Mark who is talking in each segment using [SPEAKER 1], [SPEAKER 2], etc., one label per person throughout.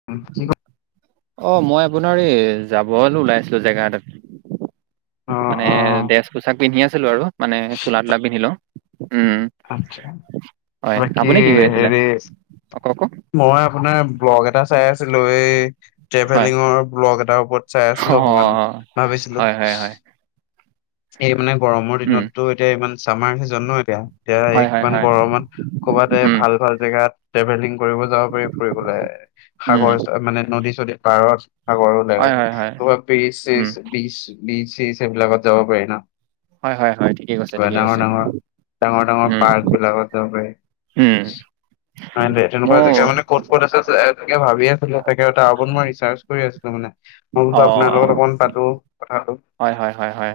[SPEAKER 1] [unintelligible]
[SPEAKER 2] অ' মই আপোনাৰ এই যাবলৈ ওলাই আছিলো জেগা এটাত।
[SPEAKER 1] অ
[SPEAKER 2] মানে
[SPEAKER 1] অ
[SPEAKER 2] ড্ৰেছ পোছাক পিন্ধি আছিলো আৰু মানে চোলা তোলা পিন্ধি লওঁ, উম।
[SPEAKER 1] আচ্ছা,
[SPEAKER 2] হয়
[SPEAKER 1] বাকী
[SPEAKER 2] আপুনি কি কৰি আছিলে
[SPEAKER 1] হেৰি।
[SPEAKER 2] অক ক
[SPEAKER 1] মই আপোনাৰ ব্লগ এটা চাই আছিলো এই
[SPEAKER 2] হয়
[SPEAKER 1] ট্ৰেভেলিঙৰ ব্লগ এটাৰ ওপৰত চাই
[SPEAKER 2] অ
[SPEAKER 1] আছিলো অকমান ভাবিছিলোঁ
[SPEAKER 2] হয় হয় হয়
[SPEAKER 1] এই মানে গৰমৰ
[SPEAKER 2] উম
[SPEAKER 1] দিনততো এতিয়া ইমান চামাৰ ভেকেচন ন' এতিয়া
[SPEAKER 2] হয় হয়
[SPEAKER 1] এইখন
[SPEAKER 2] হয়
[SPEAKER 1] গৰমত কৰ'বাত এ
[SPEAKER 2] উম
[SPEAKER 1] ভাল ভাল জেগাত ট্ৰেভেলিং কৰিব যাব পাৰি ফুৰিবলে।
[SPEAKER 2] উম
[SPEAKER 1] সাগৰে মানে নদী চদী। পাৰত সাগৰো নাই
[SPEAKER 2] হয়
[SPEAKER 1] মানে
[SPEAKER 2] হয় হয়
[SPEAKER 1] ক'ৰবাত বিছ
[SPEAKER 2] উম
[SPEAKER 1] চিচ ব্ৰিছ চিচ সেইবিলাকত যাব পাৰে ন'।
[SPEAKER 2] হয় হয় হয় ঠিকে কৈছে
[SPEAKER 1] হয়
[SPEAKER 2] ঠিকে
[SPEAKER 1] ডাঙৰ
[SPEAKER 2] কৈছে
[SPEAKER 1] ডাঙৰ, ডাঙৰ ডাঙৰ
[SPEAKER 2] উম
[SPEAKER 1] পাৰ্ক বিলাকত যাব পাৰি।
[SPEAKER 2] উম।
[SPEAKER 1] [unintelligible] তেনেকুৱা
[SPEAKER 2] মোৰ
[SPEAKER 1] জেগা মানে ক'ত ক'ত আছে ভাবি আছিলো তাকে তাৰ ওপৰত মই ৰিচাৰ্জ কৰি আছিলো মানে। মই‌‌
[SPEAKER 2] অ
[SPEAKER 1] বোলোঁ আপোনাৰ লগত অকণ পাতো কথাটো।
[SPEAKER 2] হয় হয় হয় হয়।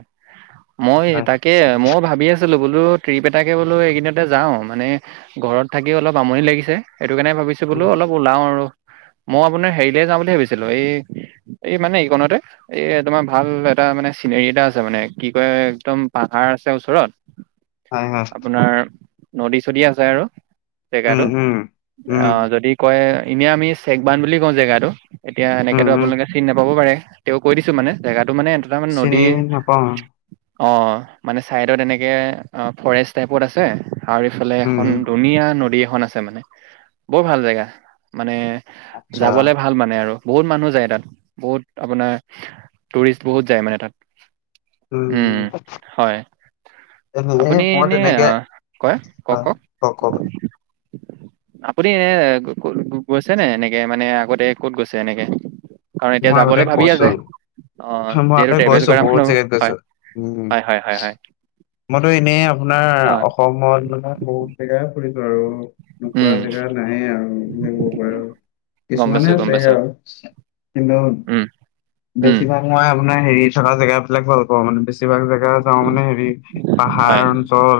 [SPEAKER 2] মই
[SPEAKER 1] হয়
[SPEAKER 2] তাকে ময়ো ভাবি আছিলো বোলো ট্ৰিপ এটাকে বোলো এইকেইদিনতে যাওঁ মানে ঘৰত থাকি অলপ আমনি লাগিছে সেইটো কাৰণে ভাবিছো বোলো
[SPEAKER 1] উম
[SPEAKER 2] অলপ ওলাওঁ আৰু। মই আপোনাৰ হেৰিলে যাওঁ বুলি ভাবিছিলো এই এই মানে এইকণতে এ তোমাৰ ভাল এটা মানে চিনাৰি এটা আছে মানে কি কয়। একদম পাহাৰ আছে ওচৰত,
[SPEAKER 1] হয় হয়
[SPEAKER 2] আপোনাৰ নদী চদী আছে আৰু।
[SPEAKER 1] উম
[SPEAKER 2] জেগাটো,
[SPEAKER 1] উম। উম
[SPEAKER 2] অ' যদি কয় এনে আমি চেকবান বুলি কওঁ জেগাটো এতিয়া
[SPEAKER 1] উম
[SPEAKER 2] এনেকেতো
[SPEAKER 1] উম
[SPEAKER 2] আপোনালোকে চিনি নাপাব পাৰে। তেওঁ কৈ দিছে মানে জেগাটো মানে
[SPEAKER 1] চিনি নাপাওঁ।
[SPEAKER 2] অ মানে চাইডত এনেকে ফৰেষ্ট টাইপত আছে আৰু ইফালে
[SPEAKER 1] উম
[SPEAKER 2] এখন
[SPEAKER 1] উম
[SPEAKER 2] ধুনীয়া নদী এখন আছে মানে, বৰ ভাল জেগা। মানে,
[SPEAKER 1] আচ্ছা।
[SPEAKER 2] যাবলে ভাল মানে আৰু। বহুত মানুহ যায় তাত বহুত আপোনাৰ, টুৰিষ্ট বহুত যায় মানে তাত।
[SPEAKER 1] উম।
[SPEAKER 2] হয় আপুনি
[SPEAKER 1] [unintelligible] মই
[SPEAKER 2] এনে
[SPEAKER 1] তেনেকে
[SPEAKER 2] আহ, কয়
[SPEAKER 1] অ
[SPEAKER 2] কওক কওক
[SPEAKER 1] কওঁক কওঁক।
[SPEAKER 2] আপুনি এ গৈছে নে এনেকে মানে আগতে ক'ত গৈছে এনেকে? কাৰণ এতিয়া
[SPEAKER 1] মই আগতে
[SPEAKER 2] যাবলৈ ভাবি
[SPEAKER 1] কৈছো
[SPEAKER 2] আছে, অ যিহেতু ট্ৰেভেল কৰা মানুহ।
[SPEAKER 1] উ
[SPEAKER 2] হয়-হয়-হয়।
[SPEAKER 1] মইতো এনেই আপোনাৰ অসমত মানে বহুত জেগাই ফুৰিছো আৰু। নুফুৰা
[SPEAKER 2] উম
[SPEAKER 1] জেগা নায়েই আৰু এনে পৰা আৰু
[SPEAKER 2] গম পাইছো
[SPEAKER 1] কিছুমানে
[SPEAKER 2] গম
[SPEAKER 1] আছে
[SPEAKER 2] পাইছো
[SPEAKER 1] আৰু। কিন্তু
[SPEAKER 2] উম উম
[SPEAKER 1] বেছিভাগ মই আপোনাৰ হেৰি থকা জেগা বিলাক ভাল পাওঁ মানে বেছিভাগ জেগা যাওঁ মানে হেৰি
[SPEAKER 2] হয়
[SPEAKER 1] পাহাৰ অঞ্চল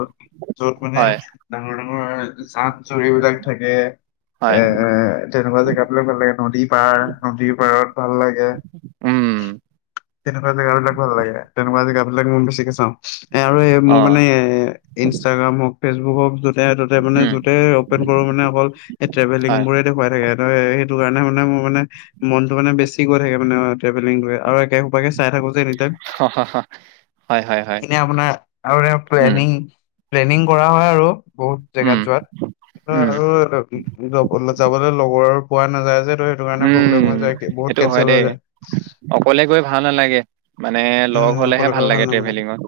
[SPEAKER 1] য'ত মানে
[SPEAKER 2] হয়
[SPEAKER 1] ডাঙৰ ডাঙৰ জান-জুৰি বিলাক থাকে
[SPEAKER 2] হয়
[SPEAKER 1] এ তেনেকুৱা জেগাবিলাক ভাল লাগে, নদীৰ পাৰ, নদীৰ পাৰত ভাল লাগে,
[SPEAKER 2] উম
[SPEAKER 1] তেনেকুৱা জেগাবিলাক ভাল লাগে, তেনেকুৱা জেগাবিলাক মই বেছিকে চাওঁ। এ আৰু এই
[SPEAKER 2] অ
[SPEAKER 1] মোৰ মানে ইনষ্টাগ্ৰাম হওঁক ফেচবুক হওঁক য'ত যতে-ততে মানে
[SPEAKER 2] উম
[SPEAKER 1] য'তেই অপেন কৰো মানে অকল এই ট্ৰেভেলিং
[SPEAKER 2] হয়
[SPEAKER 1] বোৰে দেখুৱাই থাকে। হয় সেইটো কাৰণে মানে মোৰ মানে মনতো মানে বেছি গৈ থাকে মানে ট্ৰেভেলিং লৈ আৰু একে সোপাকে চাই থাকো যে এনি টাইম
[SPEAKER 2] হা-হা-হা হয়-হয়-হয়।
[SPEAKER 1] এনে আপোনাৰ আগতে প্লেনিং প্লেনিং কৰা হয় আৰু বহুত
[SPEAKER 2] উম
[SPEAKER 1] জেগাত যোৱাত। কিন্ত
[SPEAKER 2] উম
[SPEAKER 1] আৰু যাবলে লগৰ পোৱা নাযায় যে সেইটো কাৰণে প্ৰব্লেম
[SPEAKER 2] উম
[SPEAKER 1] হৈ যায়,
[SPEAKER 2] সেইটো
[SPEAKER 1] বহুত
[SPEAKER 2] হয়
[SPEAKER 1] কেনচেল
[SPEAKER 2] দেই
[SPEAKER 1] হৈ যায়।
[SPEAKER 2] অকলে গৈ ভাল নালাগে। মানে লগ
[SPEAKER 1] উম
[SPEAKER 2] হ'লেহে
[SPEAKER 1] অকলে
[SPEAKER 2] ভাল
[SPEAKER 1] অকলে
[SPEAKER 2] লাগে
[SPEAKER 1] নালাগে
[SPEAKER 2] ট্ৰেভেলিঙত।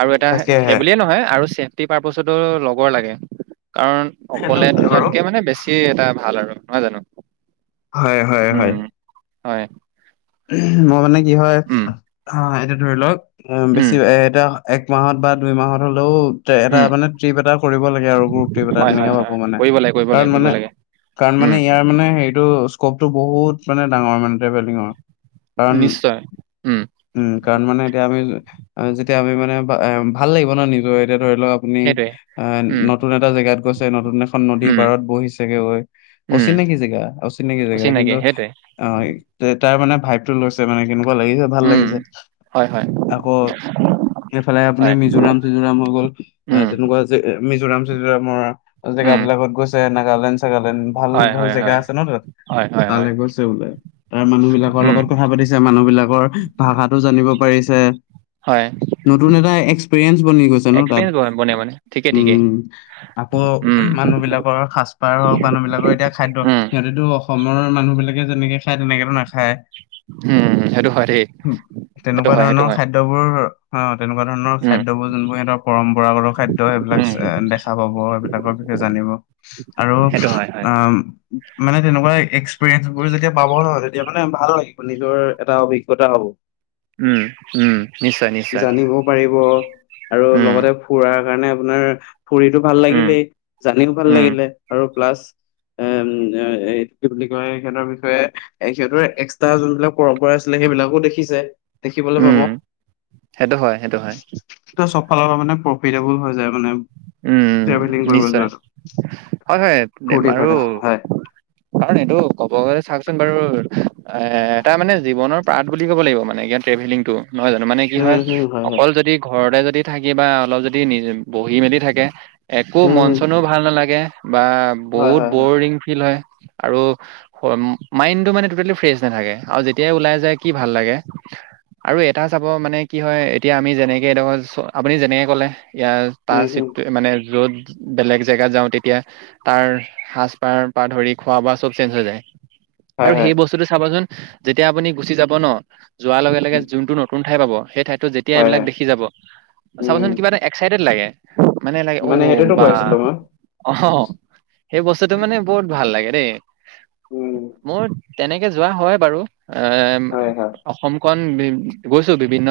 [SPEAKER 2] আৰু এটা সেই
[SPEAKER 1] তাকেহে
[SPEAKER 2] বুলিয়ে নহয় আৰু চে তি পাৰ্পচতো লগৰ লাগে কাৰণ
[SPEAKER 1] সেইটো
[SPEAKER 2] অকলে
[SPEAKER 1] হয় বাৰু
[SPEAKER 2] যোৱাতকে মানে বেছি সি এটা ভাল আৰু নহয় জানো?
[SPEAKER 1] হয়-হয়-হয়।
[SPEAKER 2] উম, হয়।
[SPEAKER 1] মই মানে কি হয়
[SPEAKER 2] উম
[SPEAKER 1] অ এতিয়া ধৰি লওক
[SPEAKER 2] উম
[SPEAKER 1] বেছি এটা এক মাহত বা দুই মাহত হ'লেও এটা
[SPEAKER 2] উম
[SPEAKER 1] মানে ট্ৰিপ এটা কৰিব লাগে আৰু গ্ৰোপ ট্ৰিপ এটা
[SPEAKER 2] হয় হয়
[SPEAKER 1] তেনেকে
[SPEAKER 2] হয়
[SPEAKER 1] পাবো মানে।
[SPEAKER 2] কৰিব লাগে কৰিব লাগে
[SPEAKER 1] কাৰণ
[SPEAKER 2] কৰিব
[SPEAKER 1] মানে
[SPEAKER 2] লাগে
[SPEAKER 1] কাৰণ
[SPEAKER 2] উম
[SPEAKER 1] মানে ইয়াৰ মানে হেৰিটো স্কপটো বহুত মানে ডাঙৰ মানে ট্ৰেভেলিঙৰ। কাৰণ
[SPEAKER 2] নিশ্চয় উম।
[SPEAKER 1] উম কাৰণ মানে এতিয়া আমি যেতিয়া আমি মানে এ ভাল লাগিব ন নিজৰ এতিয়া ধৰি লও আপুনি
[SPEAKER 2] সেইটোৱে
[SPEAKER 1] এ
[SPEAKER 2] উম
[SPEAKER 1] নতুন এটা জেগাত গৈছে, নতুন এখন নদীৰ
[SPEAKER 2] উম
[SPEAKER 1] পাৰত বহিছেগে গৈ,
[SPEAKER 2] উম
[SPEAKER 1] অচিনাকি জেগা, অচিনাকি জেগা, কিন্তু অ তাৰ মানে ভাইৱটো লৈছে মানে কেনেকুৱা লাগিছে ভাল
[SPEAKER 2] উম
[SPEAKER 1] লাগিছে।
[SPEAKER 2] হয় হয়
[SPEAKER 1] আকৌ এইফালে আপুনি
[SPEAKER 2] হয়
[SPEAKER 1] মিজোৰাম-চিজোৰাম হৈ গ'ল অ
[SPEAKER 2] উম
[SPEAKER 1] তেনেকুৱা মিজোৰাম-চিজুৰামৰ জেগা
[SPEAKER 2] উম
[SPEAKER 1] বিলাকত গৈছে, নাগালেণ্ড চাগালেন্ড ভাল
[SPEAKER 2] হয়
[SPEAKER 1] ভাল
[SPEAKER 2] হয়
[SPEAKER 1] জেগা
[SPEAKER 2] হয়
[SPEAKER 1] আছে ন তাত,
[SPEAKER 2] হয় হয় হয়
[SPEAKER 1] তালৈ গৈছে বোলে তাৰ মানুহ বিলাকৰ
[SPEAKER 2] উম
[SPEAKER 1] লগত কথা সুধিছে মানুহবিলাকৰ ভাষাতো জানিব পাৰিছে।
[SPEAKER 2] হয়।
[SPEAKER 1] নতুন এটা এক্সপিৰিয়েঞ্চ বনি গৈছে ন
[SPEAKER 2] এক্সপিৰিয়েঞ্চ বন- বনে
[SPEAKER 1] তাত।
[SPEAKER 2] মানে ঠিকে ঠিকে
[SPEAKER 1] উম আকৌ
[SPEAKER 2] উম
[SPEAKER 1] উহ মানুহবিলাকৰ সাচ পাৰ হওক মানুহবিলাকৰ এতিয়া খাদ্য
[SPEAKER 2] উম
[SPEAKER 1] সিহঁতেতো অসমৰ মানুহবিলাকে যেনেকে খায় তেনেকেতো নাখায়।
[SPEAKER 2] হুম হু সেইটো হয় দেই সেইটো
[SPEAKER 1] তেনেকুৱা
[SPEAKER 2] হয় সেইটো
[SPEAKER 1] ধৰণৰ
[SPEAKER 2] হয়
[SPEAKER 1] খাদ্যবোৰ অ তেনেকুৱা ধৰণৰ
[SPEAKER 2] উম
[SPEAKER 1] খাদ্যবোৰ যোনবোৰ সিহঁতৰ পৰম্পৰাগত খাদ্য সেইবিলাক
[SPEAKER 2] উম
[SPEAKER 1] চে দেখা পাব সেইবিলাকৰ তে জানিব আৰু
[SPEAKER 2] সেইটো হয় হয়
[SPEAKER 1] আম উম মানে তেনেকুৱা এ এক্সপিৰিয়েঞ্চবোৰ যেতিয়া পাব নহয় তেতিয়া মানে ভাল লাগি নিজৰ এটা অভিজ্ঞতা হ'ব।
[SPEAKER 2] উম, উম, নিশ্চয়, নিশ্চয়।
[SPEAKER 1] জানিব পাৰিব আৰু
[SPEAKER 2] উম,
[SPEAKER 1] লগতে ফুৰাৰ কাৰণে আপোনাৰ ফুৰিতো ভাল
[SPEAKER 2] উম,
[SPEAKER 1] লাগিলেই, জানিও ভাল
[SPEAKER 2] উম,
[SPEAKER 1] লাগিলে আৰু প্লাছ এম এ এই কি বুলি কয় এখেতৰ বিষয়ে এখেতৰ এক্স তাৰ যোনবিলাক পৰম্পৰা আছিলে সেইবিলাকো দেখিছে। দেখিবলৈ পাব।
[SPEAKER 2] উম, সেইটো হয়, সেইটো হয়।
[SPEAKER 1] ত' চবফালৰ পৰা মানে প্ৰফিটেবোল হৈ যায় মানে।
[SPEAKER 2] উম
[SPEAKER 1] ট্ৰেভেলিং কৰিব
[SPEAKER 2] নিশ্চয়,
[SPEAKER 1] যোৱাটো
[SPEAKER 2] হয় হয় দেম
[SPEAKER 1] ফূৰ্তি
[SPEAKER 2] আৰু
[SPEAKER 1] ফাৰ্তা হয়।
[SPEAKER 2] কাৰণ এইটো ক'ব গ'লে চাওকচোন বাৰু, এ এটা মানে জীৱনৰ পাঠ বুলি ক'ব লাগিব মানে ইয়াত টেভেলিংটো। নহয় জানো, মানে কি
[SPEAKER 1] উম,
[SPEAKER 2] হয়
[SPEAKER 1] হুম, হয়,
[SPEAKER 2] অকল যদি ঘৰতে যদি থাকিবা অলপ যদি নি বহি মেলি থাক কে, একো
[SPEAKER 1] উম,
[SPEAKER 2] মন -
[SPEAKER 1] হুম,
[SPEAKER 2] চনো ভাল নালাগে বা
[SPEAKER 1] হয়,
[SPEAKER 2] বহুত
[SPEAKER 1] হয়, হয়,
[SPEAKER 2] বৰিং ফিল হয়। আৰু হ মাইণ্ডটো মানে টটেলি ফ্ৰেছ নাথাকে আৰু যেতিয়াই ওলাই যায় কি ভাল লাগে। আৰু এটা চাব মানে কি হয় এতিয়া আমি যেনেকে এডোখৰ চ আপুনি যেনেকে ক'লে ইয়াৰ তাৰ
[SPEAKER 1] উম, হুম,
[SPEAKER 2] চিটটো মানে য'ত বেলেগ জেগাত যাওঁ তেতিয়া তাৰ সাজ - পাৰ পৰা ধৰি খোৱা - বোৱা চব চেঞ্জ হৈ যায়।
[SPEAKER 1] হয়,
[SPEAKER 2] আৰু
[SPEAKER 1] হয়,
[SPEAKER 2] সেই বস্তুটো চাবাচোন যেতিয়া আপুনি গুচি যাব ন, যোৱাৰ লগে - লগে
[SPEAKER 1] উম,
[SPEAKER 2] যোনটো নতুন ঠাই পাব সেই ঠাইতো যেতিয়া
[SPEAKER 1] হয়,
[SPEAKER 2] এইবিলাক
[SPEAKER 1] হয়,
[SPEAKER 2] দেখি যাব, চাবচোন
[SPEAKER 1] উম,
[SPEAKER 2] কিবা এটা এক্সাইটেড লাগে। মানে লাগে ঔ
[SPEAKER 1] সেইটোতো
[SPEAKER 2] বা।
[SPEAKER 1] কৈ আছিলোঁ মই,
[SPEAKER 2] অ হ হ', সেই বস্তুটো মানে বহুত ভাল লাগে দেই।
[SPEAKER 1] উম,
[SPEAKER 2] মোৰ তেনেকে যোৱা হয় বাৰু, এম
[SPEAKER 1] হয়, হয়।
[SPEAKER 2] অসম খন বিভ গৈছো, বিভিন্ন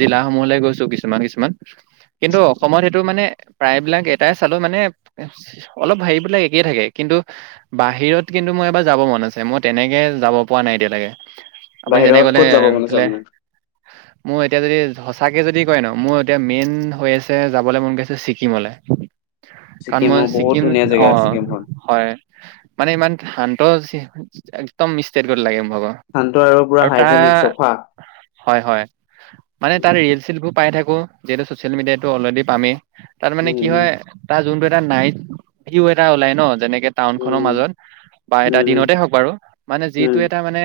[SPEAKER 2] জিলাসমূহলে গৈছো কিছুমান কিছুমান। কিন্তু
[SPEAKER 1] উম।
[SPEAKER 2] অসমত সেইটো মানে প্ৰায়বিলাক এটাই চালো মানে অলপ হেৰিবিলাক একেই থাকে কিন্তু বাহিৰত কিন্তু মই এবাৰ যাব মন আছে, মই তেনেকে যাব পৰা নাই এতিয়ালৈকে। আপুনি যেনেকে
[SPEAKER 1] বাহিৰত
[SPEAKER 2] ক'লে
[SPEAKER 1] ক'ত যাব মন আছে
[SPEAKER 2] এফালে
[SPEAKER 1] আপোনাৰ?
[SPEAKER 2] মোৰ এতিয়া যদি সচাকে যদি কয় ন, মোৰ এতিয়া মেইন হৈ আছে যাবলৈ মন গৈছে ছিকিমলে কাৰণ মই
[SPEAKER 1] ছিকিমৰ বহুত
[SPEAKER 2] ছিকিম
[SPEAKER 1] ধুনীয়া জেগা ছিকিমখন,
[SPEAKER 2] অহ' হয় মানে ইমান শান্ত চি একদম ষ্টেট গত লাগে মোৰভাগৰ।
[SPEAKER 1] শান্ত আৰু পুৰা হাইজেনিক চফা।
[SPEAKER 2] হয়, হয় মানে তাত
[SPEAKER 1] উম,
[SPEAKER 2] ৰিল - চীলবোৰ পাই থাকো, যিহেতু ছচিয়েল মিডিয়াতো অলৰেডি পামেই। তাত মানে কি
[SPEAKER 1] উম,
[SPEAKER 2] হয়, তাৰ যোনটো এটা নাইট ভিও এটা ওলাই ন যেনেকে টাউনখনৰ
[SPEAKER 1] উম,
[SPEAKER 2] মাজত বা এটা
[SPEAKER 1] উম, উম,
[SPEAKER 2] দিনতে হওক বাৰু মানে যিটো
[SPEAKER 1] উম,
[SPEAKER 2] এটা মা নে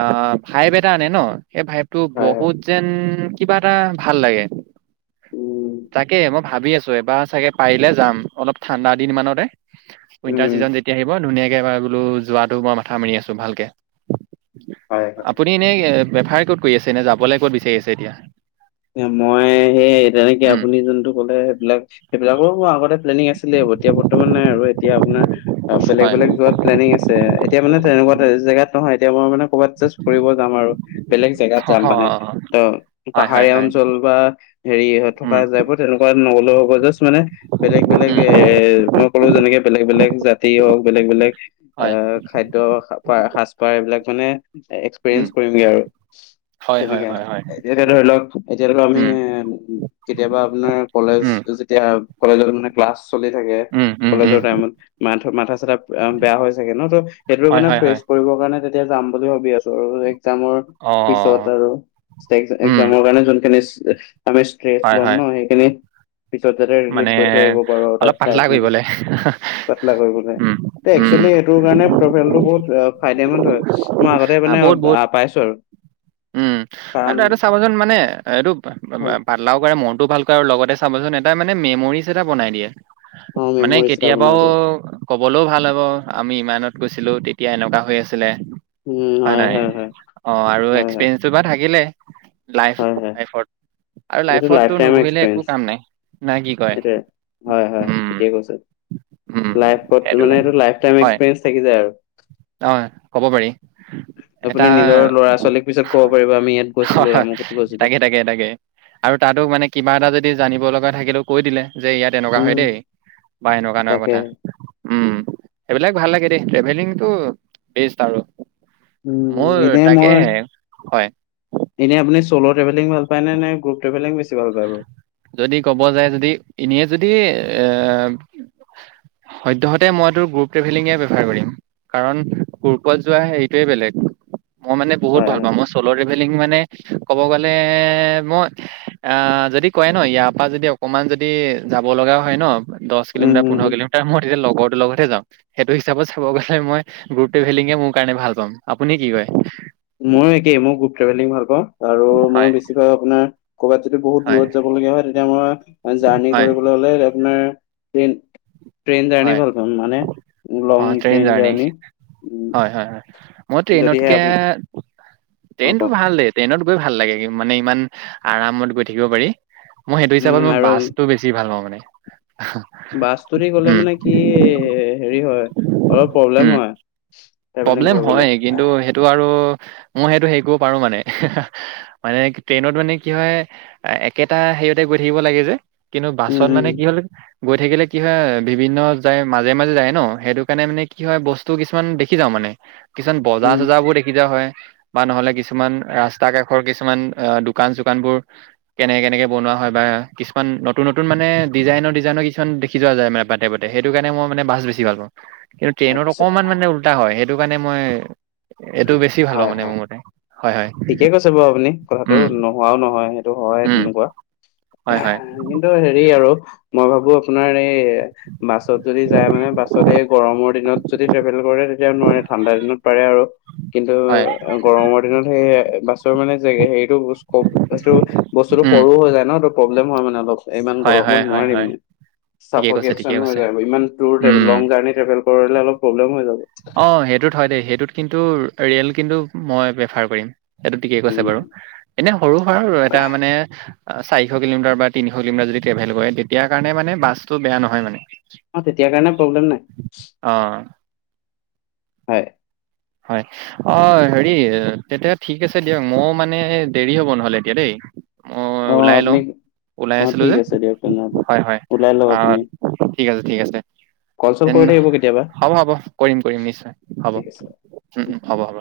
[SPEAKER 2] অ', ভাইব এটা আনে ন, সেই ভাইবটো
[SPEAKER 1] হয়, হয়,
[SPEAKER 2] বহুত যেন কিবা এটা ভাল লাগে।
[SPEAKER 1] উম,
[SPEAKER 2] তাকে মই ভাবি আছো, এবাৰ চাগে পাৰিলে যাম, অলপ ঠাণ্ডা দিন মানতে উইন্টাৰ
[SPEAKER 1] উম,
[SPEAKER 2] চিজন যেতিয়া আহিব ধুনীয়াকে বোলো যোৱাত [unintelligible] মাথা মাৰি আছো ভালকে।
[SPEAKER 1] হয়।
[SPEAKER 2] আপুনি এনেই বেফাৰে ক'ত কৰি আছে? এনে যাবলৈ ক'ত বিচাৰি আছে এতিয়া?
[SPEAKER 1] মই সেই তেনেকে
[SPEAKER 2] উম
[SPEAKER 1] আপুনি যোনটো ক'লে সেইবিলাক সেইবিলাকৰো মোৰ আগতে প্লেনিং আছিলেই, এতিয়া বৰ্তমান নাই আৰু, এতিয়া আপোনাৰ বেলেগ
[SPEAKER 2] হয়
[SPEAKER 1] বেলেগ যোৱাত প্লেনিং আছে, এতিয়া মানে তেনেকুৱা জেগাত নহয়, এতিয়া মই মানে ক'বাত জাষ্ট ফুৰিব যাম আৰু, বেলেগ জেগাত যাম মানে ত' হাৰীয়া অঞ্চল বা হেৰি থকা তাইপৰ তেনেকুৱা নগলেও হ'ব জাষ্ট মানে বেলেগ বেলেগ এ মই ক'লো যেনেকে বেলেগ বেলেগ জাতি হওক, বেলেগ বেলেগ আহ', খাদ্য সাজপাৰ এইবিলাক মানে এক্সপেৰিয়েন্চ কৰিমগে আৰু, তেনেকে এতিয়া ধৰি লওক এতিয়া ধৰি লওক আপুনি কেতিয়াবা আপোনাৰ কলেজ যেতিয়া কলেজত মানে ক্লাছ চলি থাকে। কলেজৰ টাইমত মা মাথা চাথা বেয়া হৈ চাগে ন, ত' সেইটো মানে ফ্ৰেচ কৰিবৰ কাৰণে যাম বুলি ভাবি আছো আৰু, একজামৰ পিছত আৰু। মোৰ কাৰণে যোনখিনি আমি ষ্ট্ৰেচ লম
[SPEAKER 2] হয়।
[SPEAKER 1] ন সেইখিনি পিছত যাতে ৰিলিফ
[SPEAKER 2] মানে
[SPEAKER 1] কৰি থৈ আহিব পাৰু আৰু, তাত
[SPEAKER 2] অলপ
[SPEAKER 1] চাই
[SPEAKER 2] পাতলা
[SPEAKER 1] মেলি
[SPEAKER 2] কৰিবলে।
[SPEAKER 1] পাতলা কৰিবলে।
[SPEAKER 2] উম।
[SPEAKER 1] ত'
[SPEAKER 2] উম।
[SPEAKER 1] একচুৱেলি সেইটোৰ কাৰণে ট্ৰেভেলটো বহুত ফাইদেমন হয়। মই আগতে মানে
[SPEAKER 2] আ', বহুত বহুত
[SPEAKER 1] আহ, পাইছো আৰু
[SPEAKER 2] উম', আৰু ত' এইটো
[SPEAKER 1] কাৰণ
[SPEAKER 2] চাবা চোন মানে এইটো পাতলাও কৰে মনটোও ভাল কৰে আৰু লগতে চাবচোন এটা মানে মেমৰিজ এটা বনাই দিয়ে
[SPEAKER 1] অ
[SPEAKER 2] মানে
[SPEAKER 1] মেমৰিজ এটা বনাই
[SPEAKER 2] কেতিয়াবাও
[SPEAKER 1] দিয়ে
[SPEAKER 2] কবলৈও ভাল হ'ব আমি ইমানত গৈছিলো তেতিয়া এনেকুৱা হৈ আছিলে হয় নাই অ আৰু
[SPEAKER 1] হয় হয়
[SPEAKER 2] এক্সপিৰিয়েঞ্চটো বা থাকিলে লাইফ
[SPEAKER 1] হয় হয়
[SPEAKER 2] লাইফত আৰু
[SPEAKER 1] এইটো লাইফ
[SPEAKER 2] লাইফতো নুঘুৰিলে একো কাম নাই না কি কয়
[SPEAKER 1] এটোৱে হয় হয়
[SPEAKER 2] উম
[SPEAKER 1] ঠিকেই কৈছে
[SPEAKER 2] উম
[SPEAKER 1] লাইফত
[SPEAKER 2] সেইটো
[SPEAKER 1] মানে এইটো লাই টাইম এক্সপিৰিয়েঞ্চ থাকি যায় আৰু।
[SPEAKER 2] অহ', ক'ব পাৰি। এটা
[SPEAKER 1] আপুনি নিজৰ ল'ৰা ছোৱালীক পিছত ক'ব পাৰিব আমি ইয়াত
[SPEAKER 2] হয়
[SPEAKER 1] গৈছিলো
[SPEAKER 2] হয়,
[SPEAKER 1] আমুকত। গৈছিলো
[SPEAKER 2] তাকে, তাকে, তাকে, আৰু তাতো মানে কিবা এটা যদি জানিব লগা থাকিলেও কৈ দিলে, যে ইয়াত তেনেকুৱা হয়
[SPEAKER 1] উম
[SPEAKER 2] দেই, বা এনেকুৱা এনেকুৱা
[SPEAKER 1] তাকে
[SPEAKER 2] কথা, উম', সেইবিলাক ভাল লাগে দেই ট্ৰেভেলিং টো বেষ্ট আৰু মোৰ
[SPEAKER 1] উম এনে
[SPEAKER 2] তাকেই
[SPEAKER 1] মই
[SPEAKER 2] হয়
[SPEAKER 1] এনে আপুনি চ'ল' ট্ৰেভেলিং ভাল পায় নে নে গ্ৰুপ ট্ৰভেলিং বেছি ভাল পায় বাৰু
[SPEAKER 2] যদি ক'ব যায় যদি এনে যদি এ সদ্যহতে মইতো গ্ৰুপ ট্ৰেভেলিঙে প্ৰেফাৰ কৰিম কাৰণ গ্ৰূপত যোৱা হেৰিটোৱে বেলেগ মই মানে বহুত
[SPEAKER 1] হয়
[SPEAKER 2] ভাল
[SPEAKER 1] হয়
[SPEAKER 2] পাওঁ মই চ'ল' ট্ৰেভেলিং মানে ক'ব গলে মই আ যদি কয় ন ইয়াৰ পৰা যদি অকমান যদি যাব লগা হয় ন দহ
[SPEAKER 1] উম
[SPEAKER 2] কিলোমিটাৰ
[SPEAKER 1] উম
[SPEAKER 2] পোন্ধৰ
[SPEAKER 1] উম
[SPEAKER 2] কিলোমিটাৰ মই তেতিয়া লগৰটোৰ লগতহে যাও সেইটো হিচাপত চাব গ'লে মই গ্ৰুপ ট্ৰেভেলিঙে মোৰ কাৰণে ভাল পাম। আপুনি কি কয়
[SPEAKER 1] ময়ো একেই মই গ্ৰুপ ট্ৰেভেলিং ভাল পাওঁ আৰু মই
[SPEAKER 2] হয়,
[SPEAKER 1] বেছিভাগ আপোনাৰ। ক'ৰবাত যদি বহুত
[SPEAKER 2] হয়,
[SPEAKER 1] দূৰত যাব লগীয়া হয় তেতিয়া মই জাৰ্ণি
[SPEAKER 2] হয়,
[SPEAKER 1] কৰিবলৈ হ'লে আপোনাৰ ট্ৰেইন ট্ৰেইন জাৰ্ণি
[SPEAKER 2] হয়।
[SPEAKER 1] ভাল পাম মানে লং ট্ৰেইন জাৰ্ণি উ
[SPEAKER 2] হয় হয় হয় মই ট্ৰেইনতকে
[SPEAKER 1] অ
[SPEAKER 2] ট্ৰেইনটো
[SPEAKER 1] কওক
[SPEAKER 2] ভাল দে ট্ৰেইনত গৈ ভাল লাগে মানে ইমান আৰামত গৈ থাকিব পাৰি। মই সেইটো হিচাপত
[SPEAKER 1] উম
[SPEAKER 2] মই
[SPEAKER 1] আৰু
[SPEAKER 2] বাছটো বেছি ভাল পাওঁ মানে আ হা।
[SPEAKER 1] বাছটোদি গ'লে মানে কি হেৰি হয় অলপ প্ৰব্লেম
[SPEAKER 2] উম।
[SPEAKER 1] হয়। ট্ৰেভেলিং
[SPEAKER 2] প্ৰব্লেম
[SPEAKER 1] কৰিবলে
[SPEAKER 2] হয় কিন্তু হেই। টো আৰু মই হেইটো হেৰি কৰিব পাৰো মানে হে হে মানে ট্ৰেইনত মানে কি হয়। একেটা হেৰিয়তে গৈ থাকিব লাগে যে কিন্তু
[SPEAKER 1] উম
[SPEAKER 2] বাছত
[SPEAKER 1] উম
[SPEAKER 2] মানে কি হ'ল। গৈ থাকিলে কি হয় বিভিন্ন যায় মাজে মাজে যায় ন সেইটো কাৰণে মানে কি হয় বস্তু কিছুমান দেখি। দেখি যাওঁ মানে কিছুমান বজাৰ
[SPEAKER 1] উম
[SPEAKER 2] চজাৰ বোৰ দেখি যোৱা হয়। বা নহ'লে কিছুমান ৰাস্তা কাষৰ কিছুমান অ দোকান চোকানবোৰ। কেনেকে কেনেকে বনোৱা হয় বা কিছুমান নতুন নতুন মানে ডিজাইনৰ ডিজাইনৰ কিছুমান দে। দেখি যোৱা যায় মানে বাটে বাটে সেইটো কাৰণে মই মানে বাছ বেছি ভাল পাওঁ। কিন্তু ট্ৰেইনত
[SPEAKER 1] আচ্ছা
[SPEAKER 2] অকমান মানে উল্টা হয় সেইটো কাৰণে মই। এইটো বেছি ভাল পাওঁ
[SPEAKER 1] হয়
[SPEAKER 2] মানে
[SPEAKER 1] হয়
[SPEAKER 2] মোৰ মতে হয় হয়
[SPEAKER 1] ঠিকে কৈছে বাৰু আপুনি কথাটো
[SPEAKER 2] উম
[SPEAKER 1] ন। হোৱাও নহয় সেইটো হয়
[SPEAKER 2] উম
[SPEAKER 1] তেনেকুৱা আ
[SPEAKER 2] হয় হয়
[SPEAKER 1] হ কিন্তু হেৰি আৰু। মই ভাবো আপোনাৰ এই। বাছত যদি যায় মানে বাছত এই গৰমৰ দিনত যদি ট্ৰেভেল কৰে তেতিয়া নোৱাৰি ঠাণ্ডা দিনত পাৰে। আৰু কিন্তু
[SPEAKER 2] হয়
[SPEAKER 1] গৰমৰ দিনত সেই বাছৰ মানে জেগা হেৰি। এইটো এইটো বস্তুটো
[SPEAKER 2] উম
[SPEAKER 1] সৰু হৈ যায় ন টো প্ৰব্লেম হয় মানে অলপ। ইমান
[SPEAKER 2] হয় হয়
[SPEAKER 1] গৰমত
[SPEAKER 2] হয়
[SPEAKER 1] নোৱাৰি
[SPEAKER 2] হয়
[SPEAKER 1] মানে
[SPEAKER 2] ঠিকে কৈছে ঠিকে
[SPEAKER 1] চাফ'কেচন হৈ
[SPEAKER 2] কৈছে
[SPEAKER 1] যায় ইমান দুৰ
[SPEAKER 2] উম
[SPEAKER 1] লং জাৰ্ণি ট্ৰেভেল। কৰিলে অলপ প্ৰব্লেম হৈ যাব।
[SPEAKER 2] অ সেইটোত হয় দেই সেইটোত কিন্তু ৰেল কিন্তু মই প্ৰিফাৰ কৰিম। সেইটো ঠিকেই কৈছে
[SPEAKER 1] উম
[SPEAKER 2] বাৰু এনে সৰু সৰা এটা মানে। চাৰিশ কিলোমিটাৰ বা তিনিশ কিলোমিটাৰ যদি ট্ৰেভেল কৰে তেতিয়া কাৰনে মানে বাছটো বেয়া নহয় মানে।
[SPEAKER 1] অঁ তেতিয়া কাৰণে প্ৰব্লেম নাই।
[SPEAKER 2] অ।
[SPEAKER 1] হয়।
[SPEAKER 2] হয়। অ হেৰি তেতিয়া ঠিক আছে দিয়ক মই মানে দেৰি হ'ব নহ'লে এতিয়া দেই। মই
[SPEAKER 1] অ
[SPEAKER 2] ওলাই
[SPEAKER 1] আপুনি
[SPEAKER 2] লওঁ ওলাই
[SPEAKER 1] অ
[SPEAKER 2] আছিলো
[SPEAKER 1] ঠিক
[SPEAKER 2] যে
[SPEAKER 1] আছে দিয়ক তেনেহ'লে
[SPEAKER 2] হয় হয়।
[SPEAKER 1] ওলাই লওক আপুনি
[SPEAKER 2] ঠিক আছে ঠিক আছে
[SPEAKER 1] কল চল
[SPEAKER 2] তেন
[SPEAKER 1] কৰি থাকিব কেতিয়াবা
[SPEAKER 2] হ'ব হ'ব কৰিম কৰিম নিশ্চয় হ'ব।
[SPEAKER 1] ঠিক আছে
[SPEAKER 2] উম উম হ'ব হ'ব।